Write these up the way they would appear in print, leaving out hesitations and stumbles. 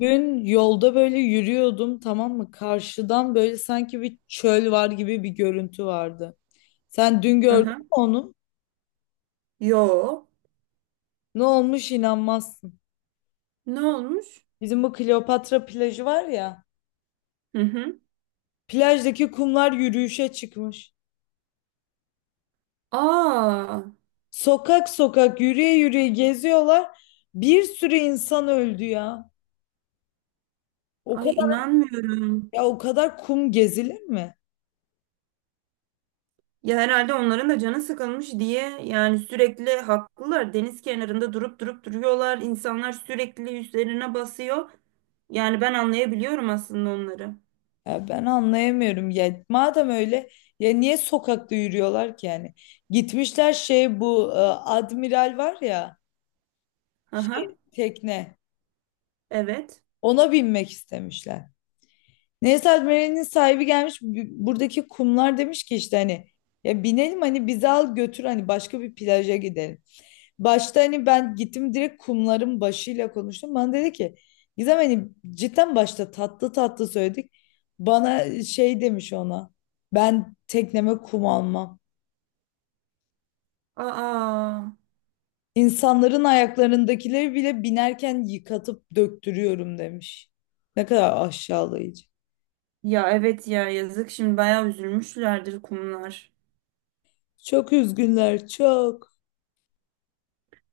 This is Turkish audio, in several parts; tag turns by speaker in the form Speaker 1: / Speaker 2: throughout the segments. Speaker 1: Gün yolda böyle yürüyordum, tamam mı? Karşıdan böyle sanki bir çöl var gibi bir görüntü vardı. Sen dün gördün
Speaker 2: Aha.
Speaker 1: mü onu?
Speaker 2: Yo.
Speaker 1: Ne olmuş, inanmazsın.
Speaker 2: Ne olmuş?
Speaker 1: Bizim bu Kleopatra plajı var ya.
Speaker 2: Hı hı.
Speaker 1: Plajdaki kumlar yürüyüşe çıkmış.
Speaker 2: Aa.
Speaker 1: Sokak sokak yürüye yürüye geziyorlar. Bir sürü insan öldü ya. O
Speaker 2: Ay
Speaker 1: kadar
Speaker 2: inanmıyorum.
Speaker 1: Ya o kadar kum gezilir mi?
Speaker 2: Ya herhalde onların da canı sıkılmış diye yani sürekli haklılar. Deniz kenarında durup duruyorlar. İnsanlar sürekli üstlerine basıyor. Yani ben anlayabiliyorum aslında onları.
Speaker 1: Ya ben anlayamıyorum ya, madem öyle ya niye sokakta yürüyorlar ki yani. Gitmişler şey, bu admiral var ya,
Speaker 2: Aha.
Speaker 1: şey tekne,
Speaker 2: Evet.
Speaker 1: ona binmek istemişler. Neyse admiralin sahibi gelmiş, buradaki kumlar demiş ki, işte hani ya binelim, hani bizi al götür, hani başka bir plaja gidelim. Başta hani ben gittim, direkt kumların başıyla konuştum. Bana dedi ki Gizem, hani cidden başta tatlı tatlı söyledik. Bana şey demiş ona. Ben tekneme kum almam.
Speaker 2: Aa.
Speaker 1: İnsanların ayaklarındakileri bile binerken yıkatıp döktürüyorum, demiş. Ne kadar aşağılayıcı.
Speaker 2: Ya evet ya yazık şimdi bayağı üzülmüşlerdir kumlar.
Speaker 1: Çok üzgünler, çok.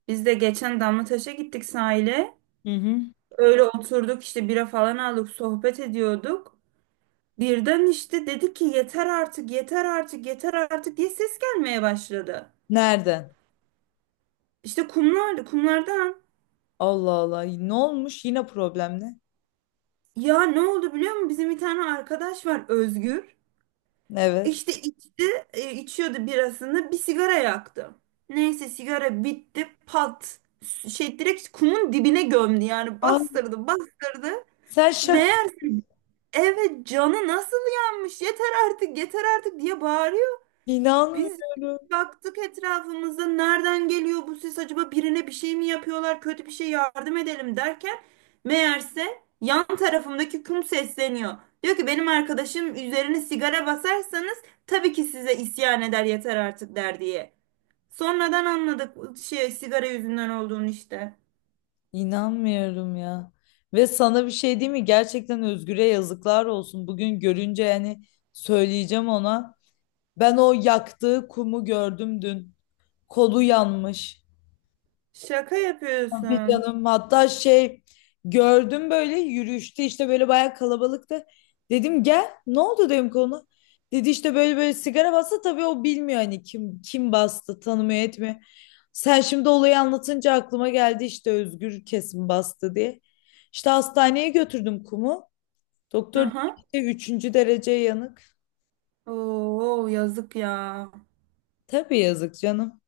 Speaker 2: Biz de geçen Damlataş'a gittik sahile.
Speaker 1: Hı hı.
Speaker 2: Öyle oturduk işte bira falan aldık sohbet ediyorduk. Birden işte dedi ki yeter artık, yeter artık, yeter artık diye ses gelmeye başladı.
Speaker 1: Nereden?
Speaker 2: İşte kumlar, kumlardan,
Speaker 1: Allah Allah. Ne olmuş? Yine problem ne?
Speaker 2: ya ne oldu biliyor musun? Bizim bir tane arkadaş var, Özgür.
Speaker 1: Evet.
Speaker 2: İşte içti, içiyordu birasını, bir sigara yaktı. Neyse sigara bitti pat. Şey direkt kumun dibine gömdü yani
Speaker 1: Ay,
Speaker 2: bastırdı bastırdı.
Speaker 1: sen şaka.
Speaker 2: Meğer evet canı nasıl yanmış, yeter artık yeter artık diye bağırıyor. Biz
Speaker 1: İnanmıyorum.
Speaker 2: baktık etrafımızda nereden geliyor bu ses, acaba birine bir şey mi yapıyorlar, kötü bir şey, yardım edelim derken meğerse yan tarafımdaki kum sesleniyor. Diyor ki benim arkadaşım üzerine sigara basarsanız tabii ki size isyan eder, yeter artık der diye. Sonradan anladık şey sigara yüzünden olduğunu işte.
Speaker 1: İnanmıyorum ya. Ve sana bir şey değil mi? Gerçekten Özgür'e yazıklar olsun. Bugün görünce yani söyleyeceğim ona. Ben o yaktığı kumu gördüm dün. Kolu yanmış.
Speaker 2: Şaka
Speaker 1: Tabii
Speaker 2: yapıyorsun.
Speaker 1: canım, hatta şey, gördüm böyle yürüyüşte, işte böyle bayağı kalabalıktı. Dedim gel, ne oldu dedim, konu. Dedi işte böyle böyle sigara bastı, tabii o bilmiyor, hani kim kim bastı, tanımıyor etmiyor. Sen şimdi olayı anlatınca aklıma geldi, işte Özgür kesin bastı diye. İşte hastaneye götürdüm kumu. Doktor
Speaker 2: Aha.
Speaker 1: dedi ki, üçüncü derece yanık.
Speaker 2: Oo yazık ya.
Speaker 1: Tabii yazık canım.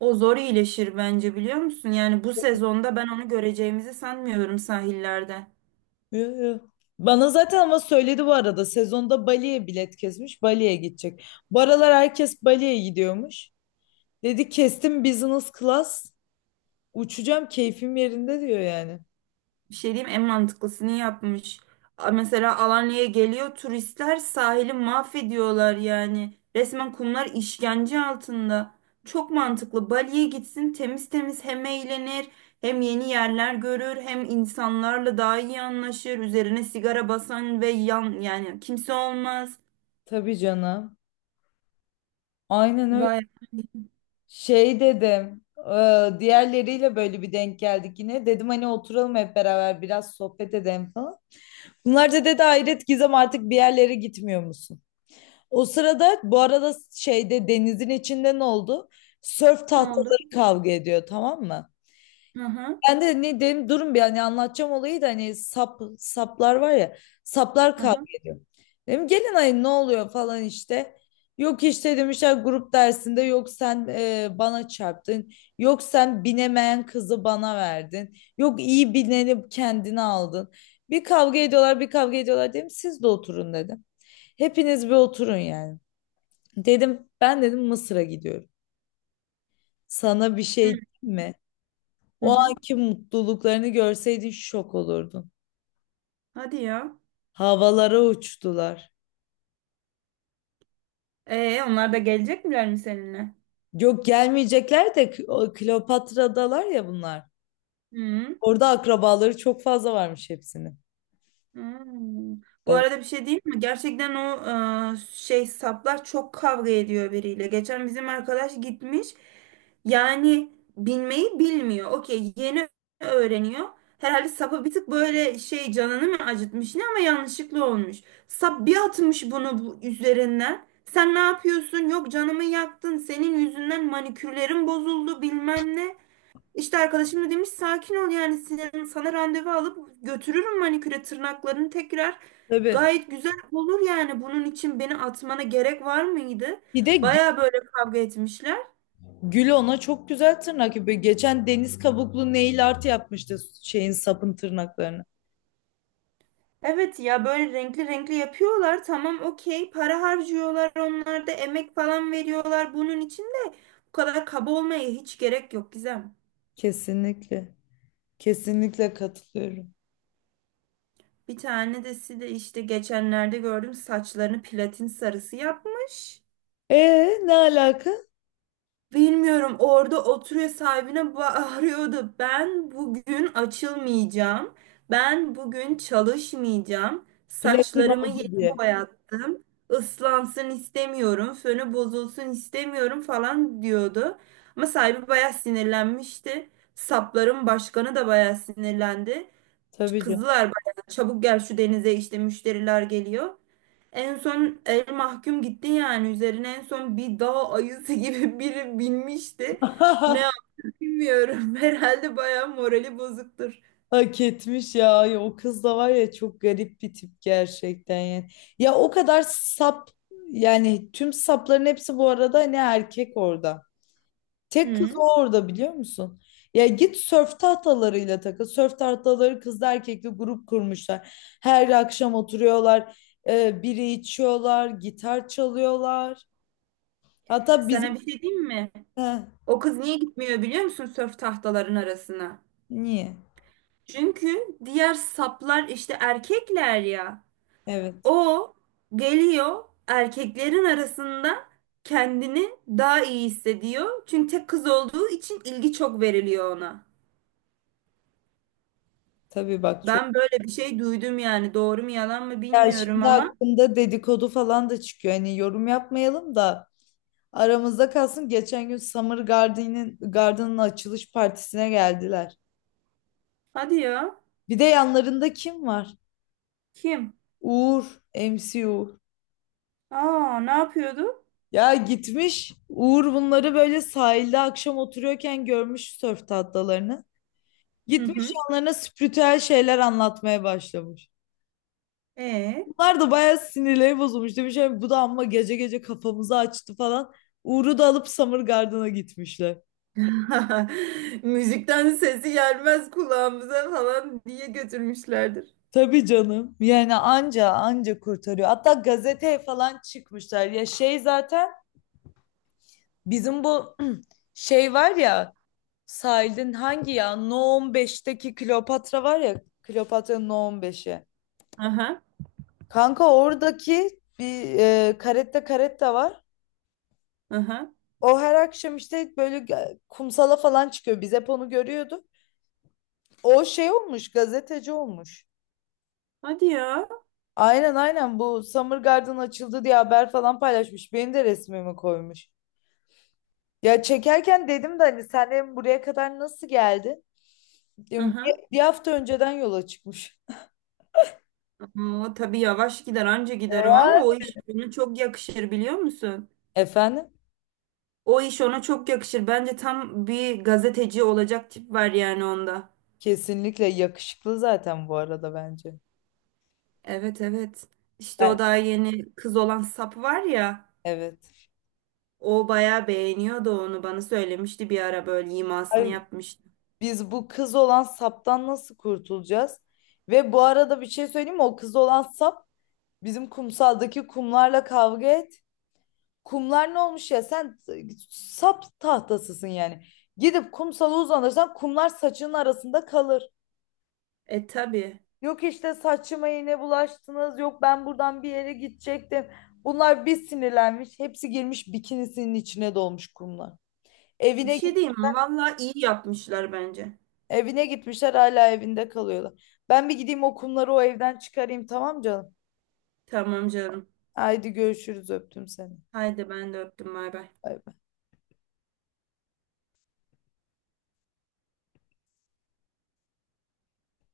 Speaker 2: O zor iyileşir bence, biliyor musun? Yani bu sezonda ben onu göreceğimizi sanmıyorum sahillerde.
Speaker 1: Yo, yo. Bana zaten ama söyledi bu arada, sezonda Bali'ye bilet kesmiş, Bali'ye gidecek. Bu aralar herkes Bali'ye gidiyormuş. Dedi kestim, business class uçacağım, keyfim yerinde diyor yani.
Speaker 2: Bir şey diyeyim, en mantıklısını yapmış. Mesela Alanya'ya geliyor turistler, sahili mahvediyorlar yani. Resmen kumlar işkence altında. Çok mantıklı. Bali'ye gitsin temiz temiz, hem eğlenir hem yeni yerler görür hem insanlarla daha iyi anlaşır. Üzerine sigara basan ve yan yani kimse olmaz.
Speaker 1: Tabii canım. Aynen öyle.
Speaker 2: Vay,
Speaker 1: Şey dedim, diğerleriyle böyle bir denk geldik yine. Dedim hani oturalım hep beraber biraz sohbet edelim falan. Bunlar da dedi hayret Gizem, artık bir yerlere gitmiyor musun? O sırada bu arada şeyde, denizin içinde ne oldu? Sörf
Speaker 2: ne oldu?
Speaker 1: tahtaları kavga ediyor, tamam mı?
Speaker 2: Hı hı.
Speaker 1: Ben de ne dedim, durun bir hani anlatacağım olayı da, hani saplar var ya, saplar
Speaker 2: Hı
Speaker 1: kavga
Speaker 2: hı.
Speaker 1: ediyor. Dedim gelin, ayın ne oluyor falan işte. Yok işte demişler grup dersinde, yok sen bana çarptın. Yok sen binemeyen kızı bana verdin. Yok iyi bineni kendine aldın. Bir kavga ediyorlar, bir kavga ediyorlar, dedim siz de oturun dedim. Hepiniz bir oturun yani. Dedim, ben dedim Mısır'a gidiyorum. Sana bir şey diyeyim mi?
Speaker 2: Hı
Speaker 1: O
Speaker 2: hı.
Speaker 1: anki mutluluklarını görseydin şok olurdun.
Speaker 2: Hadi ya.
Speaker 1: Havalara uçtular.
Speaker 2: Onlar da gelecek miler mi seninle?
Speaker 1: Yok gelmeyecekler de, o Kleopatra'dalar ya bunlar.
Speaker 2: Hı.
Speaker 1: Orada akrabaları çok fazla varmış hepsinin.
Speaker 2: Hmm. Bu
Speaker 1: Evet,
Speaker 2: arada bir şey değil mi? Gerçekten o şey saplar çok kavga ediyor biriyle. Geçen bizim arkadaş gitmiş. Yani binmeyi bilmiyor. Okey, yeni öğreniyor. Herhalde sapı bir tık böyle şey canını mı acıtmış ne, ama yanlışlıkla olmuş. Sap bir atmış bunu bu üzerinden. Sen ne yapıyorsun? Yok canımı yaktın. Senin yüzünden manikürlerim bozuldu bilmem ne. İşte arkadaşım da demiş sakin ol yani senin, sana randevu alıp götürürüm maniküre, tırnaklarını tekrar
Speaker 1: tabii.
Speaker 2: gayet güzel olur yani, bunun için beni atmana gerek var mıydı?
Speaker 1: Bir de
Speaker 2: Baya böyle kavga etmişler.
Speaker 1: Gül ona çok güzel tırnak yapıyor. Geçen deniz kabuklu nail art yapmıştı şeyin, sapın tırnaklarını.
Speaker 2: Evet ya böyle renkli renkli yapıyorlar, tamam okey para harcıyorlar, onlar da emek falan veriyorlar, bunun için de bu kadar kaba olmaya hiç gerek yok Gizem.
Speaker 1: Kesinlikle. Kesinlikle katılıyorum.
Speaker 2: Bir tanesi de işte geçenlerde gördüm saçlarını platin sarısı yapmış.
Speaker 1: E, ne alaka?
Speaker 2: Bilmiyorum orada oturuyor sahibine bağırıyordu. Ben bugün açılmayacağım. Ben bugün çalışmayacağım.
Speaker 1: Platin
Speaker 2: Saçlarımı
Speaker 1: oldu
Speaker 2: yeni
Speaker 1: diye.
Speaker 2: boyattım. Islansın istemiyorum. Fönü bozulsun istemiyorum falan diyordu. Ama sahibi bayağı sinirlenmişti. Sapların başkanı da bayağı sinirlendi.
Speaker 1: Tabii canım.
Speaker 2: Kızlar bayağı çabuk gel şu denize, işte müşteriler geliyor. En son el mahkum gitti yani, üzerine en son bir dağ ayısı gibi biri binmişti. Ne yap- bilmiyorum. Herhalde bayağı morali bozuktur.
Speaker 1: Hak etmiş ya. Ya o kız da var ya, çok garip bir tip gerçekten yani. Ya o kadar sap, yani tüm sapların hepsi bu arada hani erkek orada. Tek kız
Speaker 2: Hı.
Speaker 1: o orada, biliyor musun? Ya git sörf tahtalarıyla takıl. Sörf tahtaları kızla erkekli grup kurmuşlar. Her akşam oturuyorlar. Biri içiyorlar. Gitar çalıyorlar. Hatta
Speaker 2: Sana
Speaker 1: bizim...
Speaker 2: bir şey diyeyim mi?
Speaker 1: Heh,
Speaker 2: O kız niye gitmiyor biliyor musun sörf tahtaların arasına?
Speaker 1: niye?
Speaker 2: Çünkü diğer saplar işte erkekler ya.
Speaker 1: Evet.
Speaker 2: O geliyor erkeklerin arasında kendini daha iyi hissediyor. Çünkü tek kız olduğu için ilgi çok veriliyor ona.
Speaker 1: Tabii bak, çok.
Speaker 2: Ben böyle bir şey duydum yani. Doğru mu yalan mı
Speaker 1: Ya
Speaker 2: bilmiyorum
Speaker 1: şimdi
Speaker 2: ama.
Speaker 1: hakkında dedikodu falan da çıkıyor. Hani yorum yapmayalım da, aramızda kalsın. Geçen gün Summer Garden'in Garden'ın açılış partisine geldiler.
Speaker 2: Hadi ya.
Speaker 1: Bir de yanlarında kim var?
Speaker 2: Kim?
Speaker 1: Uğur, MC Uğur.
Speaker 2: Aa, ne yapıyordu?
Speaker 1: Ya gitmiş Uğur, bunları böyle sahilde akşam oturuyorken görmüş sörf tahtalarını.
Speaker 2: Hı
Speaker 1: Gitmiş
Speaker 2: hı.
Speaker 1: yanlarına spiritüel şeyler anlatmaya başlamış.
Speaker 2: E.
Speaker 1: Bunlar da bayağı sinirleri bozulmuş. Demiş "Ay, bu da amma gece gece kafamızı açtı falan." Uğur'u da alıp Summer Garden'a gitmişler.
Speaker 2: Müzikten sesi gelmez kulağımıza falan diye götürmüşlerdir.
Speaker 1: Tabii canım. Yani anca anca kurtarıyor. Hatta gazeteye falan çıkmışlar. Ya şey zaten bizim bu şey var ya, sahilin hangi, ya No 15'teki Kleopatra var ya, Kleopatra'nın No 15'i.
Speaker 2: Aha,
Speaker 1: Kanka oradaki bir karetta karetta var.
Speaker 2: aha.
Speaker 1: O her akşam işte böyle, kumsala falan çıkıyor. Biz hep onu görüyorduk. O şey olmuş, gazeteci olmuş.
Speaker 2: Hadi ya.
Speaker 1: Aynen aynen, bu Summer Garden açıldı diye haber falan paylaşmış. Benim de resmimi koymuş. Ya çekerken dedim de, hani sen hem buraya kadar nasıl geldin? Diyorum,
Speaker 2: Aha.
Speaker 1: Bir hafta önceden yola çıkmış.
Speaker 2: O tabii yavaş gider, anca gider o,
Speaker 1: Ya.
Speaker 2: ama o iş ona çok yakışır biliyor musun?
Speaker 1: Efendim?
Speaker 2: O iş ona çok yakışır. Bence tam bir gazeteci olacak tip var yani onda.
Speaker 1: Kesinlikle yakışıklı zaten bu arada bence.
Speaker 2: Evet evet. İşte
Speaker 1: ben-
Speaker 2: o daha yeni kız olan sap var ya.
Speaker 1: Evet.
Speaker 2: O bayağı beğeniyordu onu, bana söylemişti bir ara böyle imasını
Speaker 1: Ay,
Speaker 2: yapmıştı.
Speaker 1: biz bu kız olan saptan nasıl kurtulacağız? Ve bu arada bir şey söyleyeyim mi? O kız olan sap bizim kumsaldaki kumlarla kavga et. Kumlar ne olmuş ya? Sen sap tahtasısın yani. Gidip kumsala uzanırsan kumlar saçının arasında kalır.
Speaker 2: E tabii.
Speaker 1: Yok işte saçıma iğne bulaştınız. Yok ben buradan bir yere gidecektim. Bunlar bir sinirlenmiş. Hepsi girmiş, bikinisinin içine dolmuş kumlar.
Speaker 2: Bir
Speaker 1: Evine
Speaker 2: şey
Speaker 1: git-
Speaker 2: diyeyim mi? Vallahi iyi yapmışlar bence.
Speaker 1: Evine gitmişler, hala evinde kalıyorlar. Ben bir gideyim, o kumları o evden çıkarayım, tamam canım.
Speaker 2: Tamam canım.
Speaker 1: Haydi görüşürüz, öptüm seni.
Speaker 2: Haydi ben de öptüm. Bay bay.
Speaker 1: Bay bay.